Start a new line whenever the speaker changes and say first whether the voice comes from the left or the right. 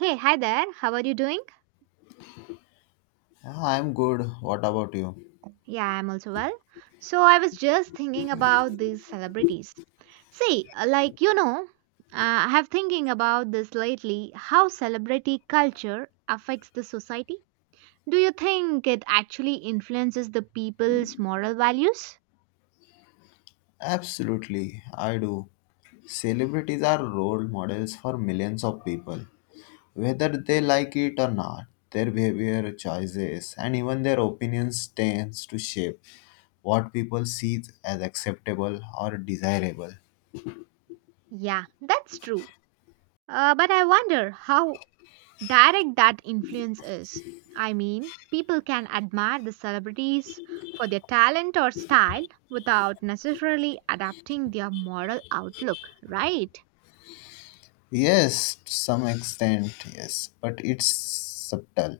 right: Hey, hi there. How are you doing?
left: Yeah, I'm good. What about you?
right: Yeah, I'm also well. So, I was just thinking about these celebrities. See, like you know, I have thinking about this lately how celebrity culture affects the society. Do you think it actually influences the people's moral values?
left: Absolutely, I do. Celebrities are role models for millions of people. Whether they like it or not, their behavior, choices, and even their opinions tends to shape what people see as acceptable or desirable.
right: Yeah, that's true. But I wonder how direct that influence is. I mean, people can admire the celebrities for their talent or style without necessarily adapting their moral outlook, right?
left: Yes, to some extent, yes, but it's subtle.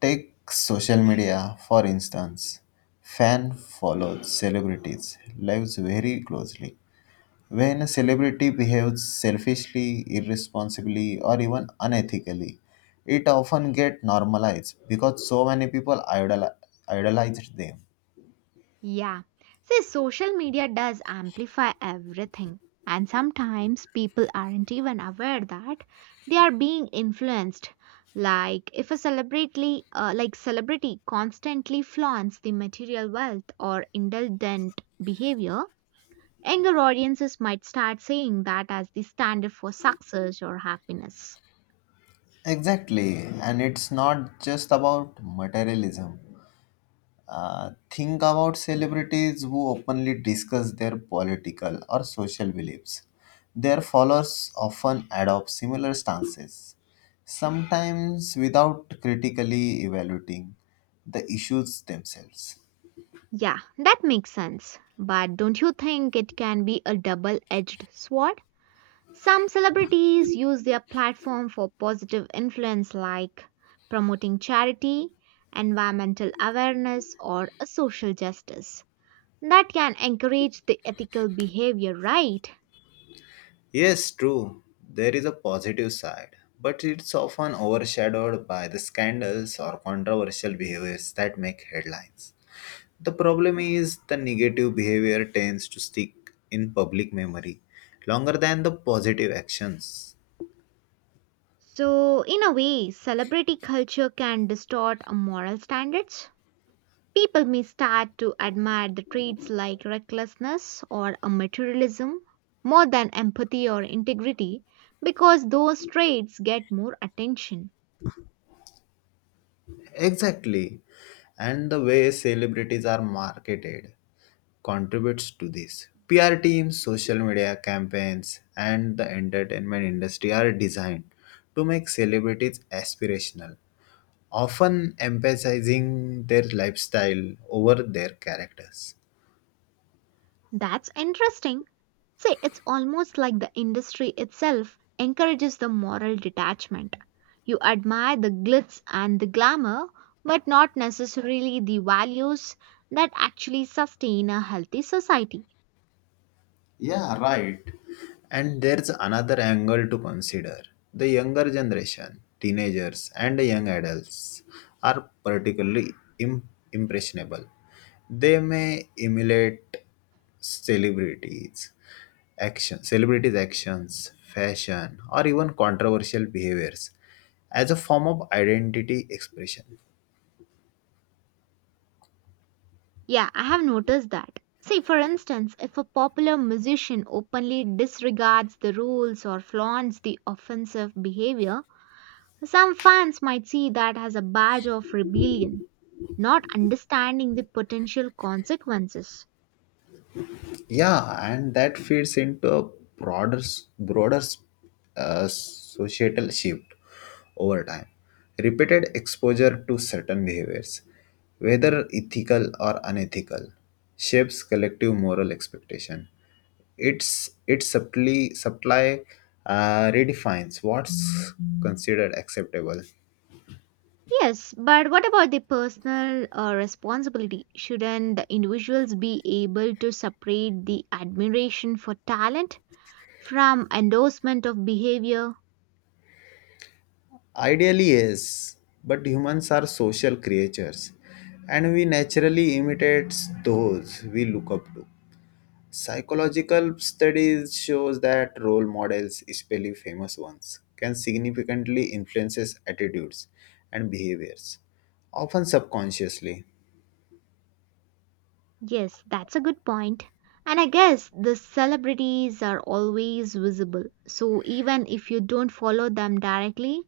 left: Take social media for instance. Fan follows celebrities' lives very closely. When a celebrity behaves selfishly, irresponsibly, or even unethically, it often gets normalized because so many people idolize them.
right: Yeah. See, social media does amplify everything. And sometimes people aren't even aware that they are being influenced. Like if a celebrity constantly flaunts the material wealth or indulgent behavior, younger audiences might start seeing that as the standard for success or happiness.
left: Exactly, and it's not just about materialism. Think about celebrities who openly discuss their political or social beliefs. Their followers often adopt similar stances, sometimes without critically evaluating the issues themselves.
right: Yeah, that makes sense. But don't you think it can be a double edged sword? Some celebrities use their platform for positive influence, like promoting charity, environmental awareness, or a social justice. That can encourage the ethical behavior, right?
left: Yes, true, there is a positive side, but it's often overshadowed by the scandals or controversial behaviors that make headlines. The problem is the negative behavior tends to stick in public memory longer than the positive actions.
right: So, in a way, celebrity culture can distort a moral standards. People may start to admire the traits like recklessness or a materialism more than empathy or integrity because those traits get more attention.
left: Exactly. And the way celebrities are marketed contributes to this. PR teams, social media campaigns, and the entertainment industry are designed to make celebrities aspirational, often emphasizing their lifestyle over their characters.
right: That's interesting. See, it's almost like the industry itself encourages the moral detachment. You admire the glitz and the glamour, but not necessarily the values that actually sustain a healthy society.
left: Yeah, right. And there's another angle to consider. The younger generation, teenagers and young adults, are particularly im- impressionable. They may emulate celebrities, celebrities' actions, fashion, or even controversial behaviors as a form of identity expression.
right: Yeah, I have noticed that. See, for instance, if a popular musician openly disregards the rules or flaunts the offensive behavior, some fans might see that as a badge of rebellion, not understanding the potential consequences.
left: Yeah, and that feeds into a broader s- broader s- societal shift. Over time, repeated exposure to certain behaviors, whether ethical or unethical, shapes collective moral expectation. It subtly supply redefines what's considered acceptable.
right: Yes, but what about the personal responsibility? Shouldn't the individuals be able to separate the admiration for talent from endorsement of behavior?
left: Ideally, yes, but humans are social creatures and we naturally imitate those we look up to. Psychological studies shows that role models, especially famous ones, can significantly influences attitudes and behaviors, often subconsciously.
right: Yes, that's a good point. And I guess the celebrities are always visible. So even if you don't follow them directly,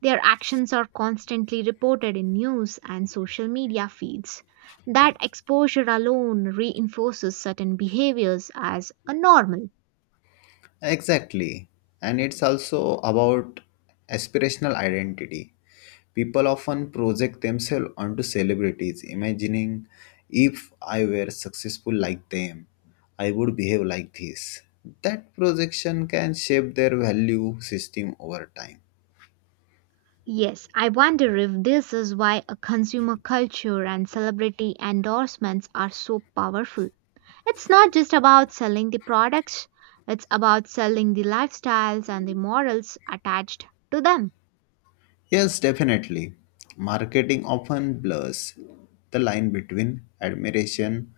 right: their actions are constantly reported in news and social media feeds. That exposure alone reinforces certain behaviors as a normal.
left: Exactly. And it's also about aspirational identity. People often project themselves onto celebrities, imagining if I were successful like them, I would behave like this. That projection can shape their value system over time.
right: Yes, I wonder if this is why a consumer culture and celebrity endorsements are so powerful. It's not just about selling the products, it's about selling the lifestyles and the morals attached to them.
left: Yes, definitely. Marketing often blurs the line between admiration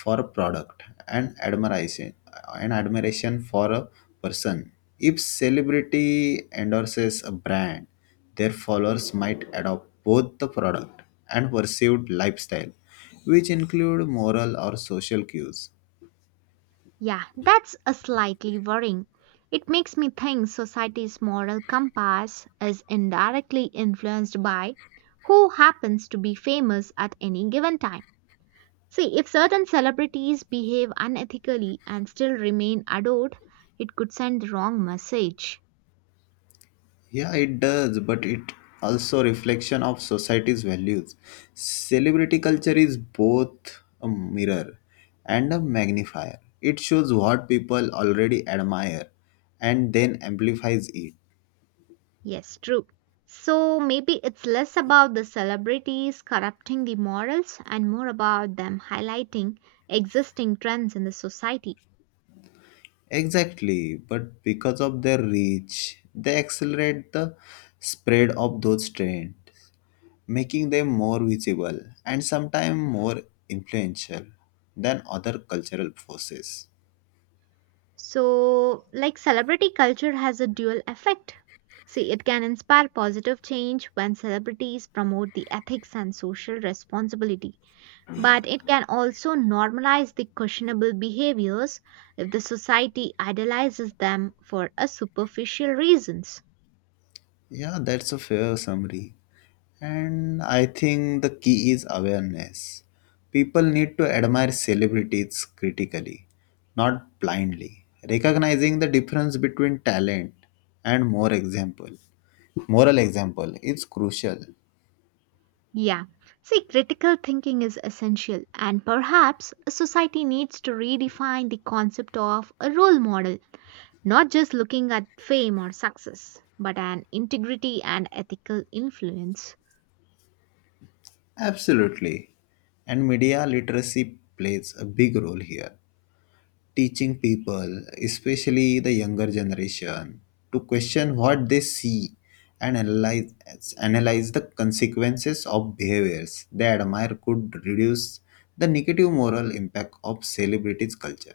left: for a product and admiration for a person. If celebrity endorses a brand, their followers might adopt both the product and perceived lifestyle, which include moral or social cues.
right: Yeah, that's a slightly worrying. It makes me think society's moral compass is indirectly influenced by who happens to be famous at any given time. See, if certain celebrities behave unethically and still remain adored, it could send the wrong message.
left: Yeah, it does, but it also reflection of society's values. Celebrity culture is both a mirror and a magnifier. It shows what people already admire and then amplifies it.
right: Yes, true. So maybe it's less about the celebrities corrupting the morals and more about them highlighting existing trends in the society.
left: Exactly, but because of their reach, they accelerate the spread of those trends, making them more visible and sometimes more influential than other cultural forces.
right: So, like celebrity culture has a dual effect. See, it can inspire positive change when celebrities promote the ethics and social responsibility, but it can also normalize the questionable behaviors if the society idolizes them for a superficial reasons.
left: Yeah, that's a fair summary. And I think the key is awareness. People need to admire celebrities critically, not blindly, recognizing the difference between talent and more example. Moral example is crucial.
right: Yeah. See, critical thinking is essential, and perhaps a society needs to redefine the concept of a role model, not just looking at fame or success, but an integrity and ethical influence.
left: Absolutely. And media literacy plays a big role here. Teaching people, especially the younger generation, to question what they see and analyze the consequences of behaviors they admire could reduce the negative moral impact of celebrities' culture.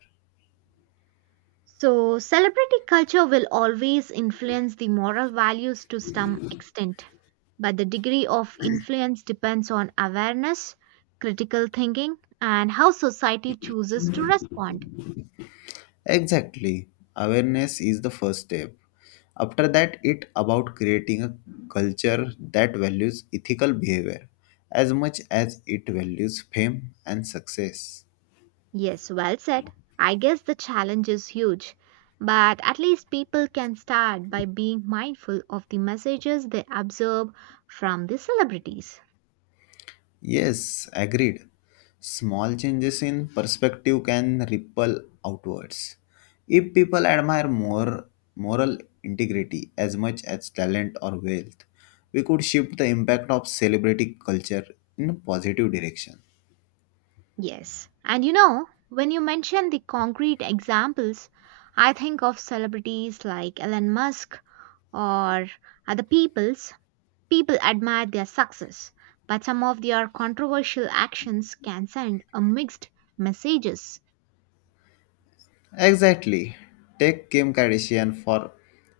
right: So, celebrity culture will always influence the moral values to some extent, but the degree of influence depends on awareness, critical thinking, and how society chooses to respond.
left: Exactly. Awareness is the first step. After that, it about creating a culture that values ethical behavior as much as it values fame and success.
right: Yes, well said. I guess the challenge is huge, but at least people can start by being mindful of the messages they observe from the celebrities.
left: Yes, agreed. Small changes in perspective can ripple outwards. If people admire more moral integrity as much as talent or wealth, we could shift the impact of celebrity culture in a positive direction.
right: Yes, and you know, when you mention the concrete examples, I think of celebrities like Elon Musk or other people's. People admire their success, but some of their controversial actions can send a mixed messages.
left: Exactly. Take Kim Kardashian for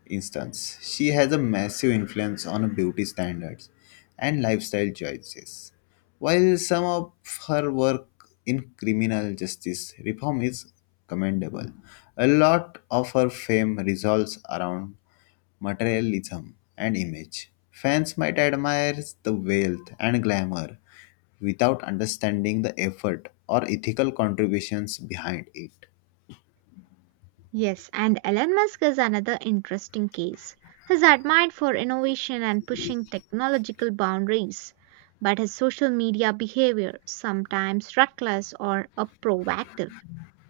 left: instance. She has a massive influence on beauty standards and lifestyle choices. While some of her work in criminal justice reform is commendable, a lot of her fame revolves around materialism and image. Fans might admire the wealth and glamour without understanding the effort or ethical contributions behind it.
right: Yes, and Elon Musk is another interesting case. He's admired for innovation and pushing technological boundaries, but his social media behavior, sometimes reckless or proactive,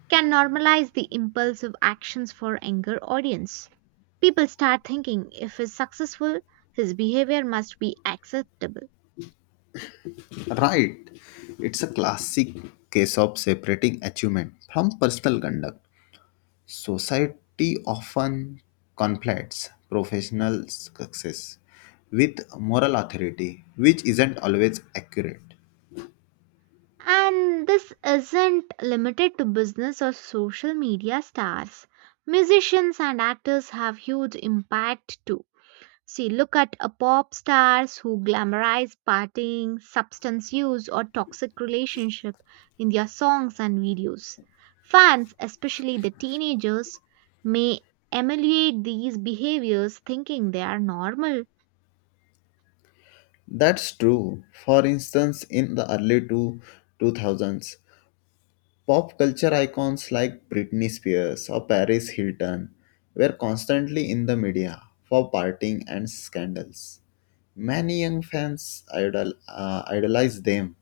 right: can normalize the impulsive actions for younger audience. People start thinking if he's successful, his behavior must be acceptable.
left: Right. It's a classic case of separating achievement from personal conduct. Society often conflates professional success with moral authority, which isn't always accurate.
right: And this isn't limited to business or social media stars. Musicians and actors have huge impact too. See, look at a pop stars who glamorize partying, substance use, or toxic relationship in their songs and videos. Fans, especially the teenagers, may emulate these behaviors thinking they are normal.
left: That's true. For instance, in the early two 2000s, pop culture icons like Britney Spears or Paris Hilton were constantly in the media for partying and scandals. Many young fans idolize them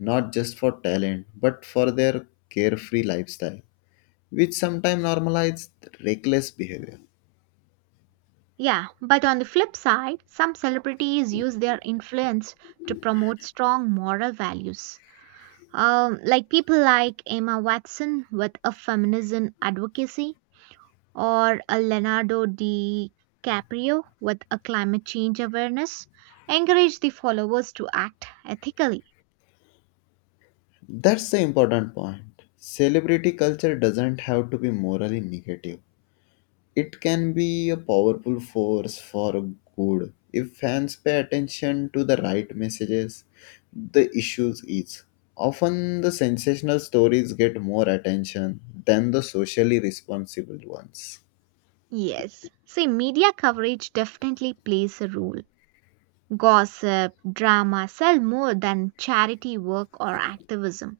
left: not just for talent but for their carefree lifestyle, which sometimes normalizes reckless behavior.
right: Yeah, but on the flip side, some celebrities use their influence to promote strong moral values. Like people like Emma Watson with a feminism advocacy, or a Leonardo DiCaprio with a climate change awareness, encourage the followers to act ethically.
left: That's the important point. Celebrity culture doesn't have to be morally negative. It can be a powerful force for good if fans pay attention to the right messages. The issues is often the sensational stories get more attention than the socially responsible ones.
right: Yes, see, media coverage definitely plays a role. Gossip, drama sell more than charity work or activism.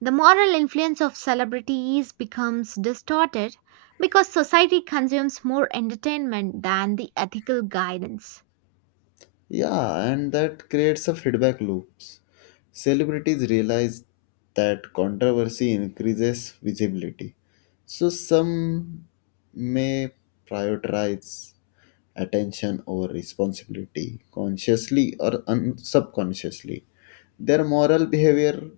right: The moral influence of celebrities becomes distorted because society consumes more entertainment than the ethical guidance.
left: Yeah, and that creates a feedback loops. Celebrities realize that controversy increases visibility. So some may prioritize attention over responsibility consciously or subconsciously. Their moral behavior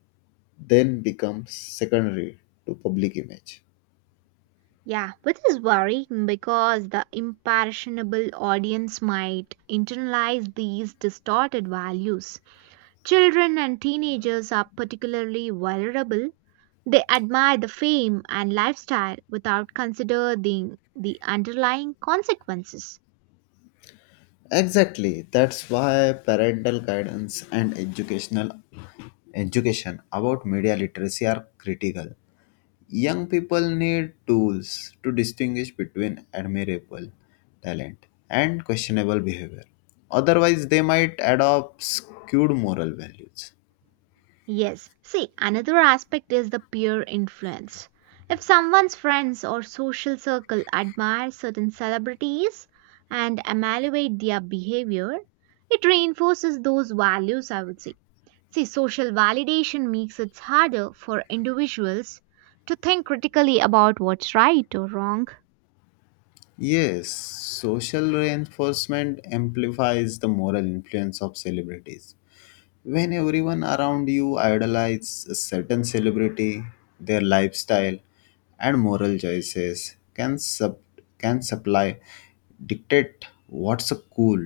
left: then becomes secondary to public image.
right: Yeah, which is worrying because the impressionable audience might internalize these distorted values. Children and teenagers are particularly vulnerable. They admire the fame and lifestyle without considering the underlying consequences.
left: Exactly. That's why parental guidance and education about media literacy are critical. Young people need tools to distinguish between admirable talent and questionable behavior. Otherwise, they might adopt skewed moral values.
right: Yes. See, another aspect is the peer influence. If someone's friends or social circle admire certain celebrities and evaluate their behavior, it reinforces those values, I would say. See, social validation makes it harder for individuals to think critically about what's right or wrong.
left: Yes, social reinforcement amplifies the moral influence of celebrities. When everyone around you idolize a certain celebrity, their lifestyle and moral choices can supply dictate what's cool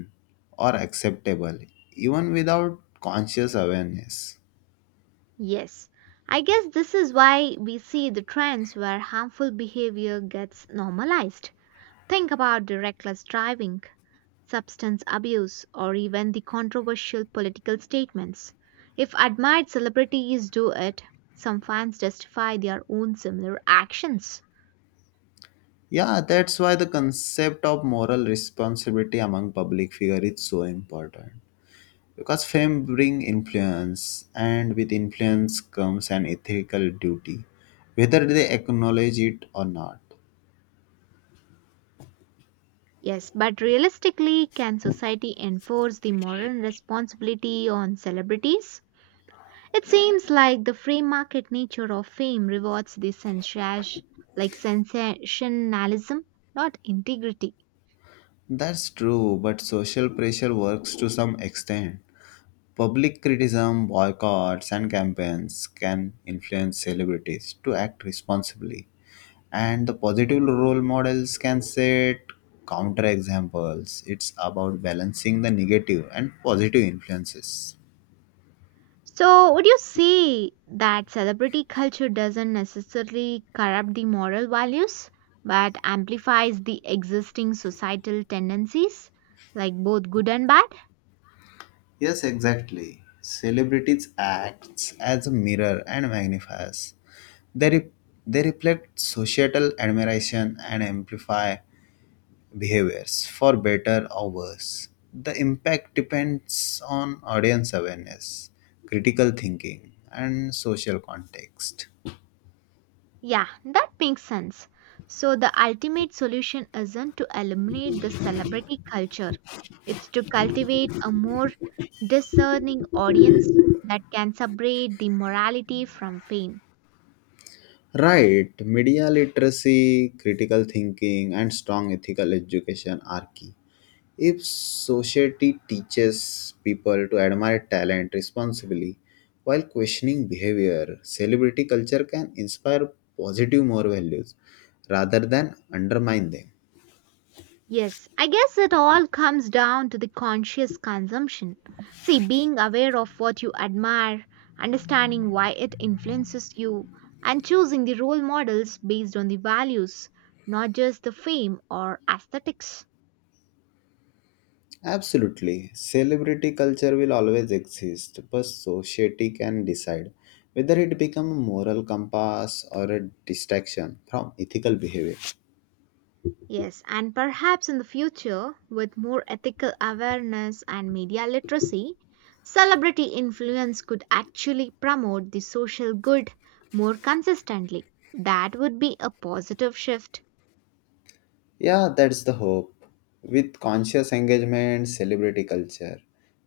left: or acceptable even without conscious awareness.
right: Yes. I guess this is why we see the trends where harmful behavior gets normalized. Think about the reckless driving substance abuse, or even the controversial political statements. If admired celebrities do it, some fans justify their own similar actions.
left: Yeah, that's why the concept of moral responsibility among public figure is so important. Because fame brings influence, and with influence comes an ethical duty, whether they acknowledge it or not.
right: Yes, but realistically, can society enforce the moral responsibility on celebrities? It seems like the free market nature of fame rewards the sensation, like sensationalism, not integrity.
left: That's true, but social pressure works to some extent. Public criticism, boycotts, and campaigns can influence celebrities to act responsibly, and the positive role models can set counterexamples. It's about balancing the negative and positive influences.
right: So, would you say that celebrity culture doesn't necessarily corrupt the moral values, but amplifies the existing societal tendencies, like both good and bad?
left: Yes, exactly. Celebrities acts as a mirror and magnifiers. They, re- they reflect societal admiration and amplify behaviors for better or worse. The impact depends on audience awareness, critical thinking, and social context.
right: Yeah, that makes sense. So, the ultimate solution isn't to eliminate the celebrity culture, it's to cultivate a more discerning audience that can separate the morality from fame.
left: Right, media literacy, critical thinking, and strong ethical education are key. If society teaches people to admire talent responsibly while questioning behavior, celebrity culture can inspire positive moral values rather than undermine them.
right: Yes, I guess it all comes down to the conscious consumption. See, being aware of what you admire, understanding why it influences you, and choosing the role models based on the values, not just the fame or aesthetics.
left: Absolutely, celebrity culture will always exist, but society can decide whether it becomes a moral compass or a distraction from ethical behavior.
right: Yes, and perhaps in the future, with more ethical awareness and media literacy, celebrity influence could actually promote the social good more consistently. That would be a positive shift.
left: Yeah, that's the hope. With conscious engagement, celebrity culture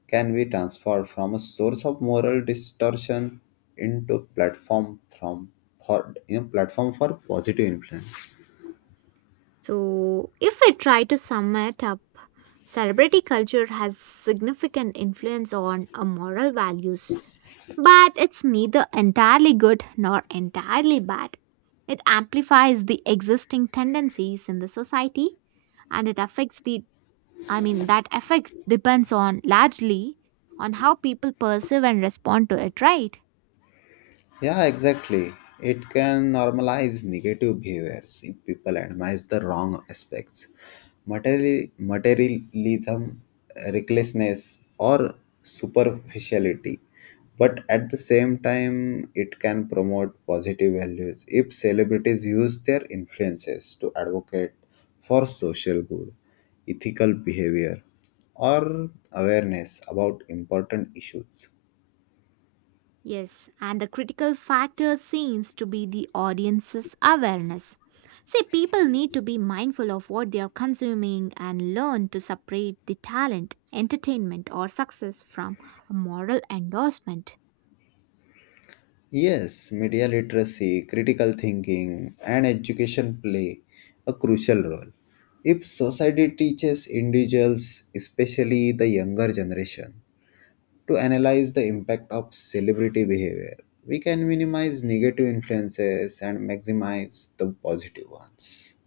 left: can be transformed from a source of moral distortion into platform from for you know platform for positive influence.
right: So, if I try to sum it up, celebrity culture has significant influence on our moral values, but it's neither entirely good nor entirely bad. It amplifies the existing tendencies in the society and it affects the I mean that affect depends on largely on how people perceive and respond to it, right?
left: Yeah, exactly. It can normalize negative behaviors if people admire the wrong aspects. Materialism, recklessness, or superficiality. But at the same time, it can promote positive values if celebrities use their influences to advocate for social good, ethical behavior, or awareness about important issues.
right: Yes, and the critical factor seems to be the audience's awareness. See, people need to be mindful of what they are consuming and learn to separate the talent, entertainment, or success from a moral endorsement.
left: Yes, media literacy, critical thinking, and education play a crucial role. If society teaches individuals, especially the younger generation, to analyze the impact of celebrity behavior, we can minimize negative influences and maximize the positive ones.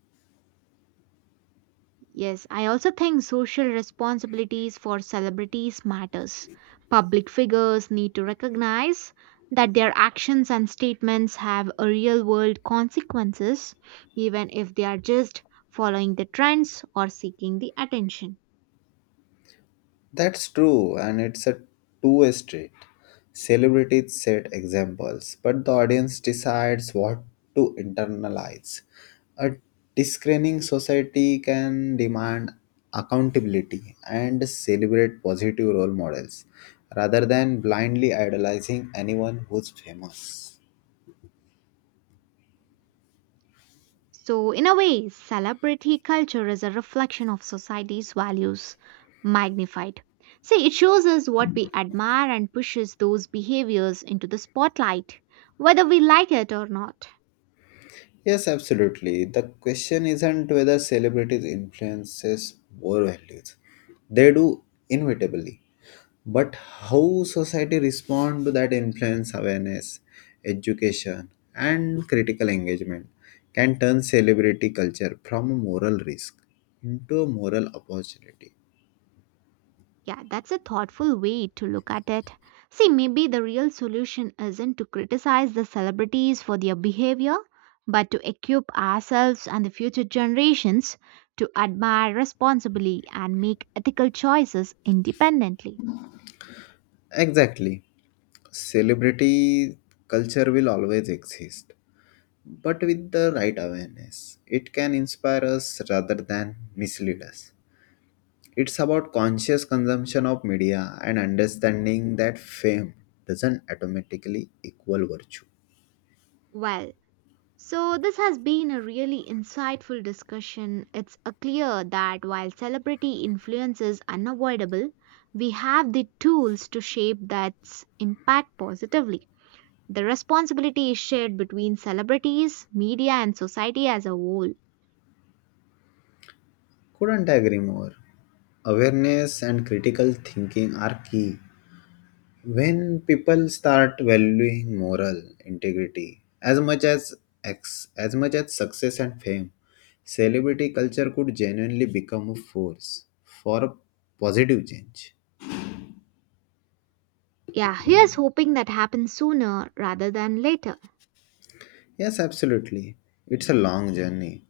right: Yes, I also think social responsibilities for celebrities matters. Public figures need to recognize that their actions and statements have a real-world consequences even if they are just following the trends or seeking the attention.
left: That's true, and it's a two-way street. Celebrities set examples, but the audience decides what to internalize. A discerning society can demand accountability and celebrate positive role models rather than blindly idolizing anyone who's famous.
right: So in a way, celebrity culture is a reflection of society's values magnified. See, it shows us what we admire and pushes those behaviors into the spotlight, whether we like it or not.
left: Yes, absolutely. The question isn't whether celebrities influences more values. They do inevitably. But how society respond to that influence, awareness, education, and critical engagement can turn celebrity culture from a moral risk into a moral opportunity.
right: Yeah, that's a thoughtful way to look at it. See, maybe the real solution isn't to criticize the celebrities for their behavior, but to equip ourselves and the future generations to admire responsibly and make ethical choices independently.
left: Exactly, celebrity culture will always exist, but with the right awareness it can inspire us rather than mislead us. It's about conscious consumption of media and understanding that fame doesn't automatically equal virtue.
right: Well, so this has been a really insightful discussion. It's clear that while celebrity influence is unavoidable, we have the tools to shape that impact positively. The responsibility is shared between celebrities, media, and society as a whole.
left: Couldn't agree more. Awareness and critical thinking are key. When people start valuing moral integrity as much as success and fame, celebrity culture could genuinely become a force for a positive change.
right: Yeah, here's hoping that happens sooner rather than later.
left: Yes, absolutely. It's a long journey,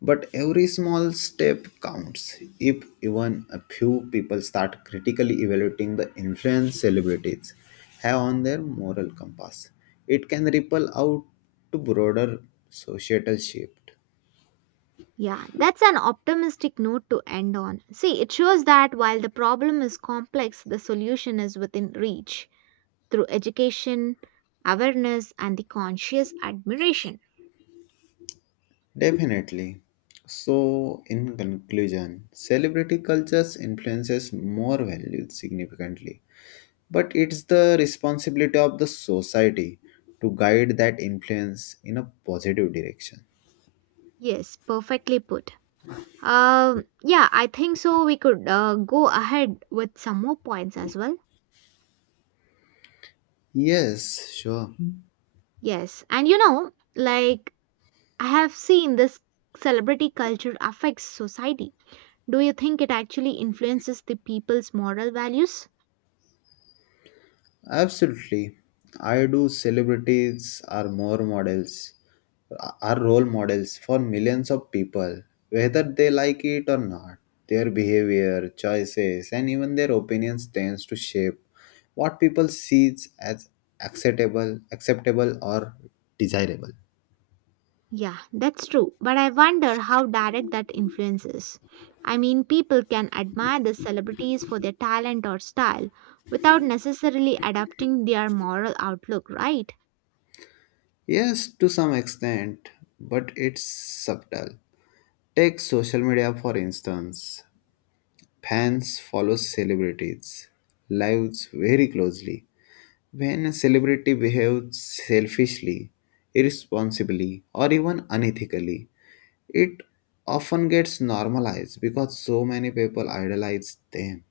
left: but every small step counts. If even a few people start critically evaluating the influence celebrities have on their moral compass, it can ripple out to broader societal shift.
right: Yeah, that's an optimistic note to end on. See, it shows that while the problem is complex, the solution is within reach through education, awareness, and the conscious admiration.
left: Definitely. So, in conclusion, celebrity cultures influences more valued significantly. But it's the responsibility of the society to guide that influence in a positive direction.
right: Yes, perfectly put. Yeah, I think so. We could go ahead with some more points as well.
left: Yes, sure.
right: Yes, and like I have seen this celebrity culture affects society. Do you think it actually influences the people's moral values?
left: Absolutely. I do celebrities are role models for millions of people, whether they like it or not. Their behavior, choices, and even their opinions tends to shape what people sees as acceptable or desirable.
right: Yeah, that's true. But I wonder how direct that influence is. I mean, people can admire the celebrities for their talent or style without necessarily adapting their moral outlook, right?
left: Yes, to some extent, but it's subtle. Take social media for instance. Fans follow celebrities' lives very closely. When a celebrity behaves selfishly, irresponsibly, or even unethically, it often gets normalized because so many people idolize them.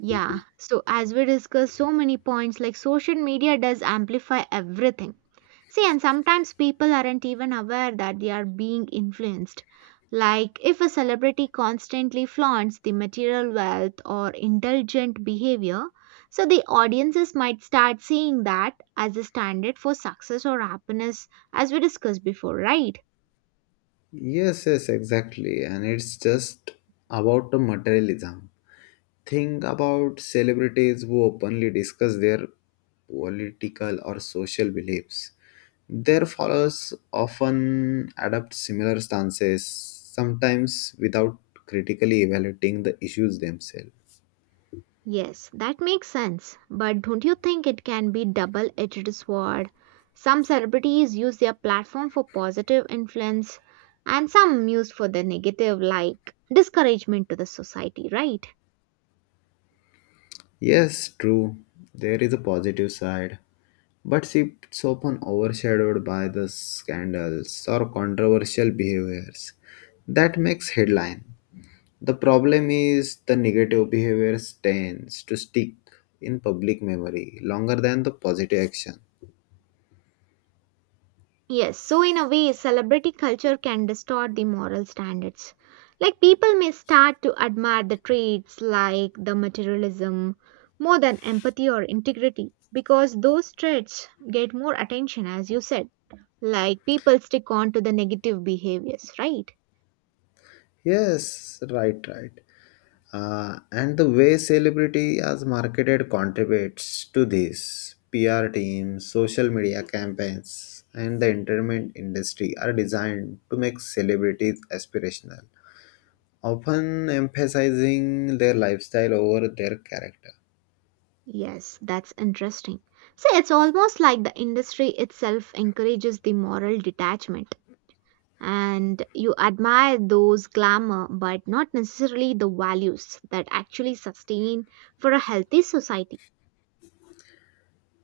right: Yeah, so as we discussed so many points, like social media does amplify everything. See, and sometimes people aren't even aware that they are being influenced. Like if a celebrity constantly flaunts the material wealth or indulgent behavior, so the audiences might start seeing that as a standard for success or happiness, as we discussed before, right?
left: Yes, exactly. And it's just about the materialism. Think about celebrities who openly discuss their political or social beliefs. Their followers often adopt similar stances, sometimes without critically evaluating the issues themselves.
right: Yes, that makes sense. But don't you think it can be double edged sword? Some celebrities use their platform for positive influence and some used for the negative like discouragement to the society, right?
left: Yes, true, there is a positive side, but it's often overshadowed by the scandals or controversial behaviors that makes headline. The problem is the negative behaviors tends to stick in public memory longer than the positive action.
right: Yes, so in a way celebrity culture can distort the moral standards. Like people may start to admire the traits like the materialism more than empathy or integrity because those traits get more attention as you said. Like people stick on to the negative behaviors, right?
left: Yes, right. And the way celebrity as marketed contributes to this. PR teams, social media campaigns, and the entertainment industry are designed to make celebrities aspirational, often emphasizing their lifestyle over their character.
right: Yes, that's interesting. So it's almost like the industry itself encourages the moral detachment. And you admire those glamour, but not necessarily the values that actually sustain for a healthy society.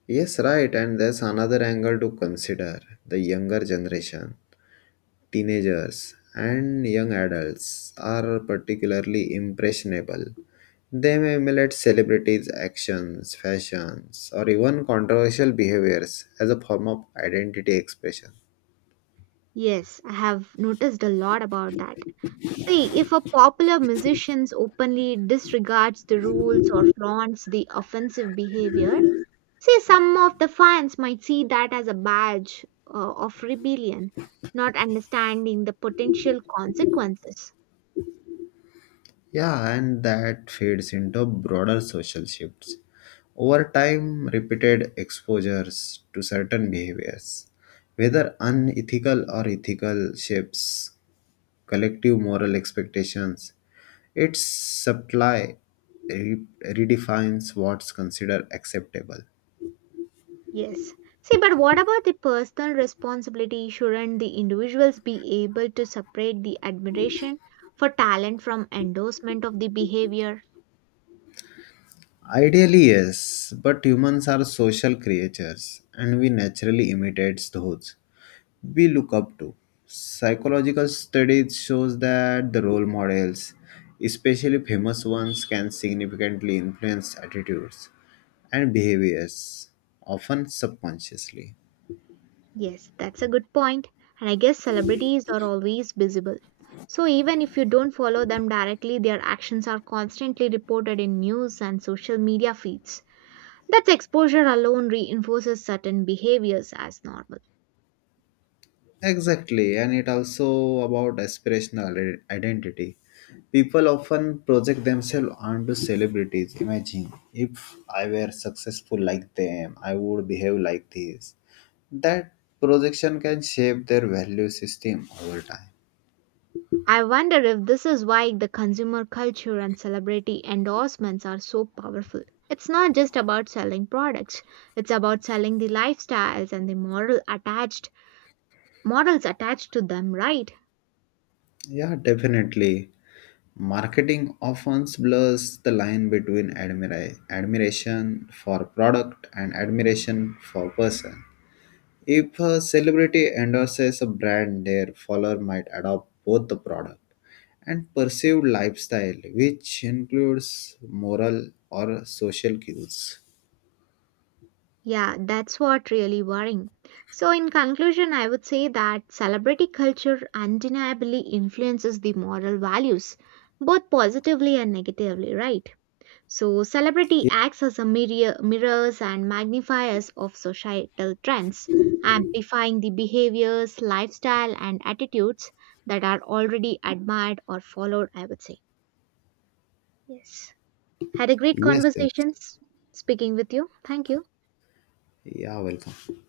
left: Yes, right, and there's another angle to consider the younger generation. Teenagers and young adults are particularly impressionable. They may emulate celebrities' actions, fashions, or even controversial behaviors as a form of identity expression.
right: Yes, I have noticed a lot about that. See, if a popular musician openly disregards the rules or flaunts the offensive behavior, see, some of the fans might see that as a badge of rebellion, not understanding the potential consequences.
left: Yeah, and that feeds into broader social shifts. Over time, repeated exposures to certain behaviors, whether unethical or ethical, shapes collective moral expectations. Its supply redefines what's considered acceptable.
right: Yes. See, but what about the personal responsibility? Shouldn't the individuals be able to separate the admiration for talent from endorsement of the behavior?
left: Ideally, yes, but humans are social creatures and we naturally imitate those we look up to. Psychological studies shows that the role models, especially famous ones, can significantly influence attitudes and behaviors, often subconsciously.
right: Yes, that's a good point. And I guess celebrities are always visible. So even if you don't follow them directly, their actions are constantly reported in news and social media feeds. That exposure alone reinforces certain behaviors as normal.
left: Exactly, and it also about aspirational identity. People often project themselves onto celebrities. Imagine if I were successful like them, I would behave like this. That projection can shape their value system over time.
right: I wonder if this is why the consumer culture and celebrity endorsements are so powerful. It's not just about selling products, it's about selling the lifestyles and the moral attached models attached to them, right?
left: Yeah, definitely. Marketing often blurs the line between admiration for product and admiration for person. If a celebrity endorses a brand, their follower might adopt both the product and perceived lifestyle, which includes moral or social cues.
right: Yeah, that's what really worrying. So in conclusion, I would say that celebrity culture undeniably influences the moral values, both positively and negatively, right? So, celebrity
left: Ye-
right: acts as a mirrors and magnifiers of societal trends, amplifying the behaviors, lifestyle, and attitudes that are already admired or followed, I would say. Yes. Had a great
left: Yes, yes.
right: speaking with you. Thank you.
left: Yeah, welcome.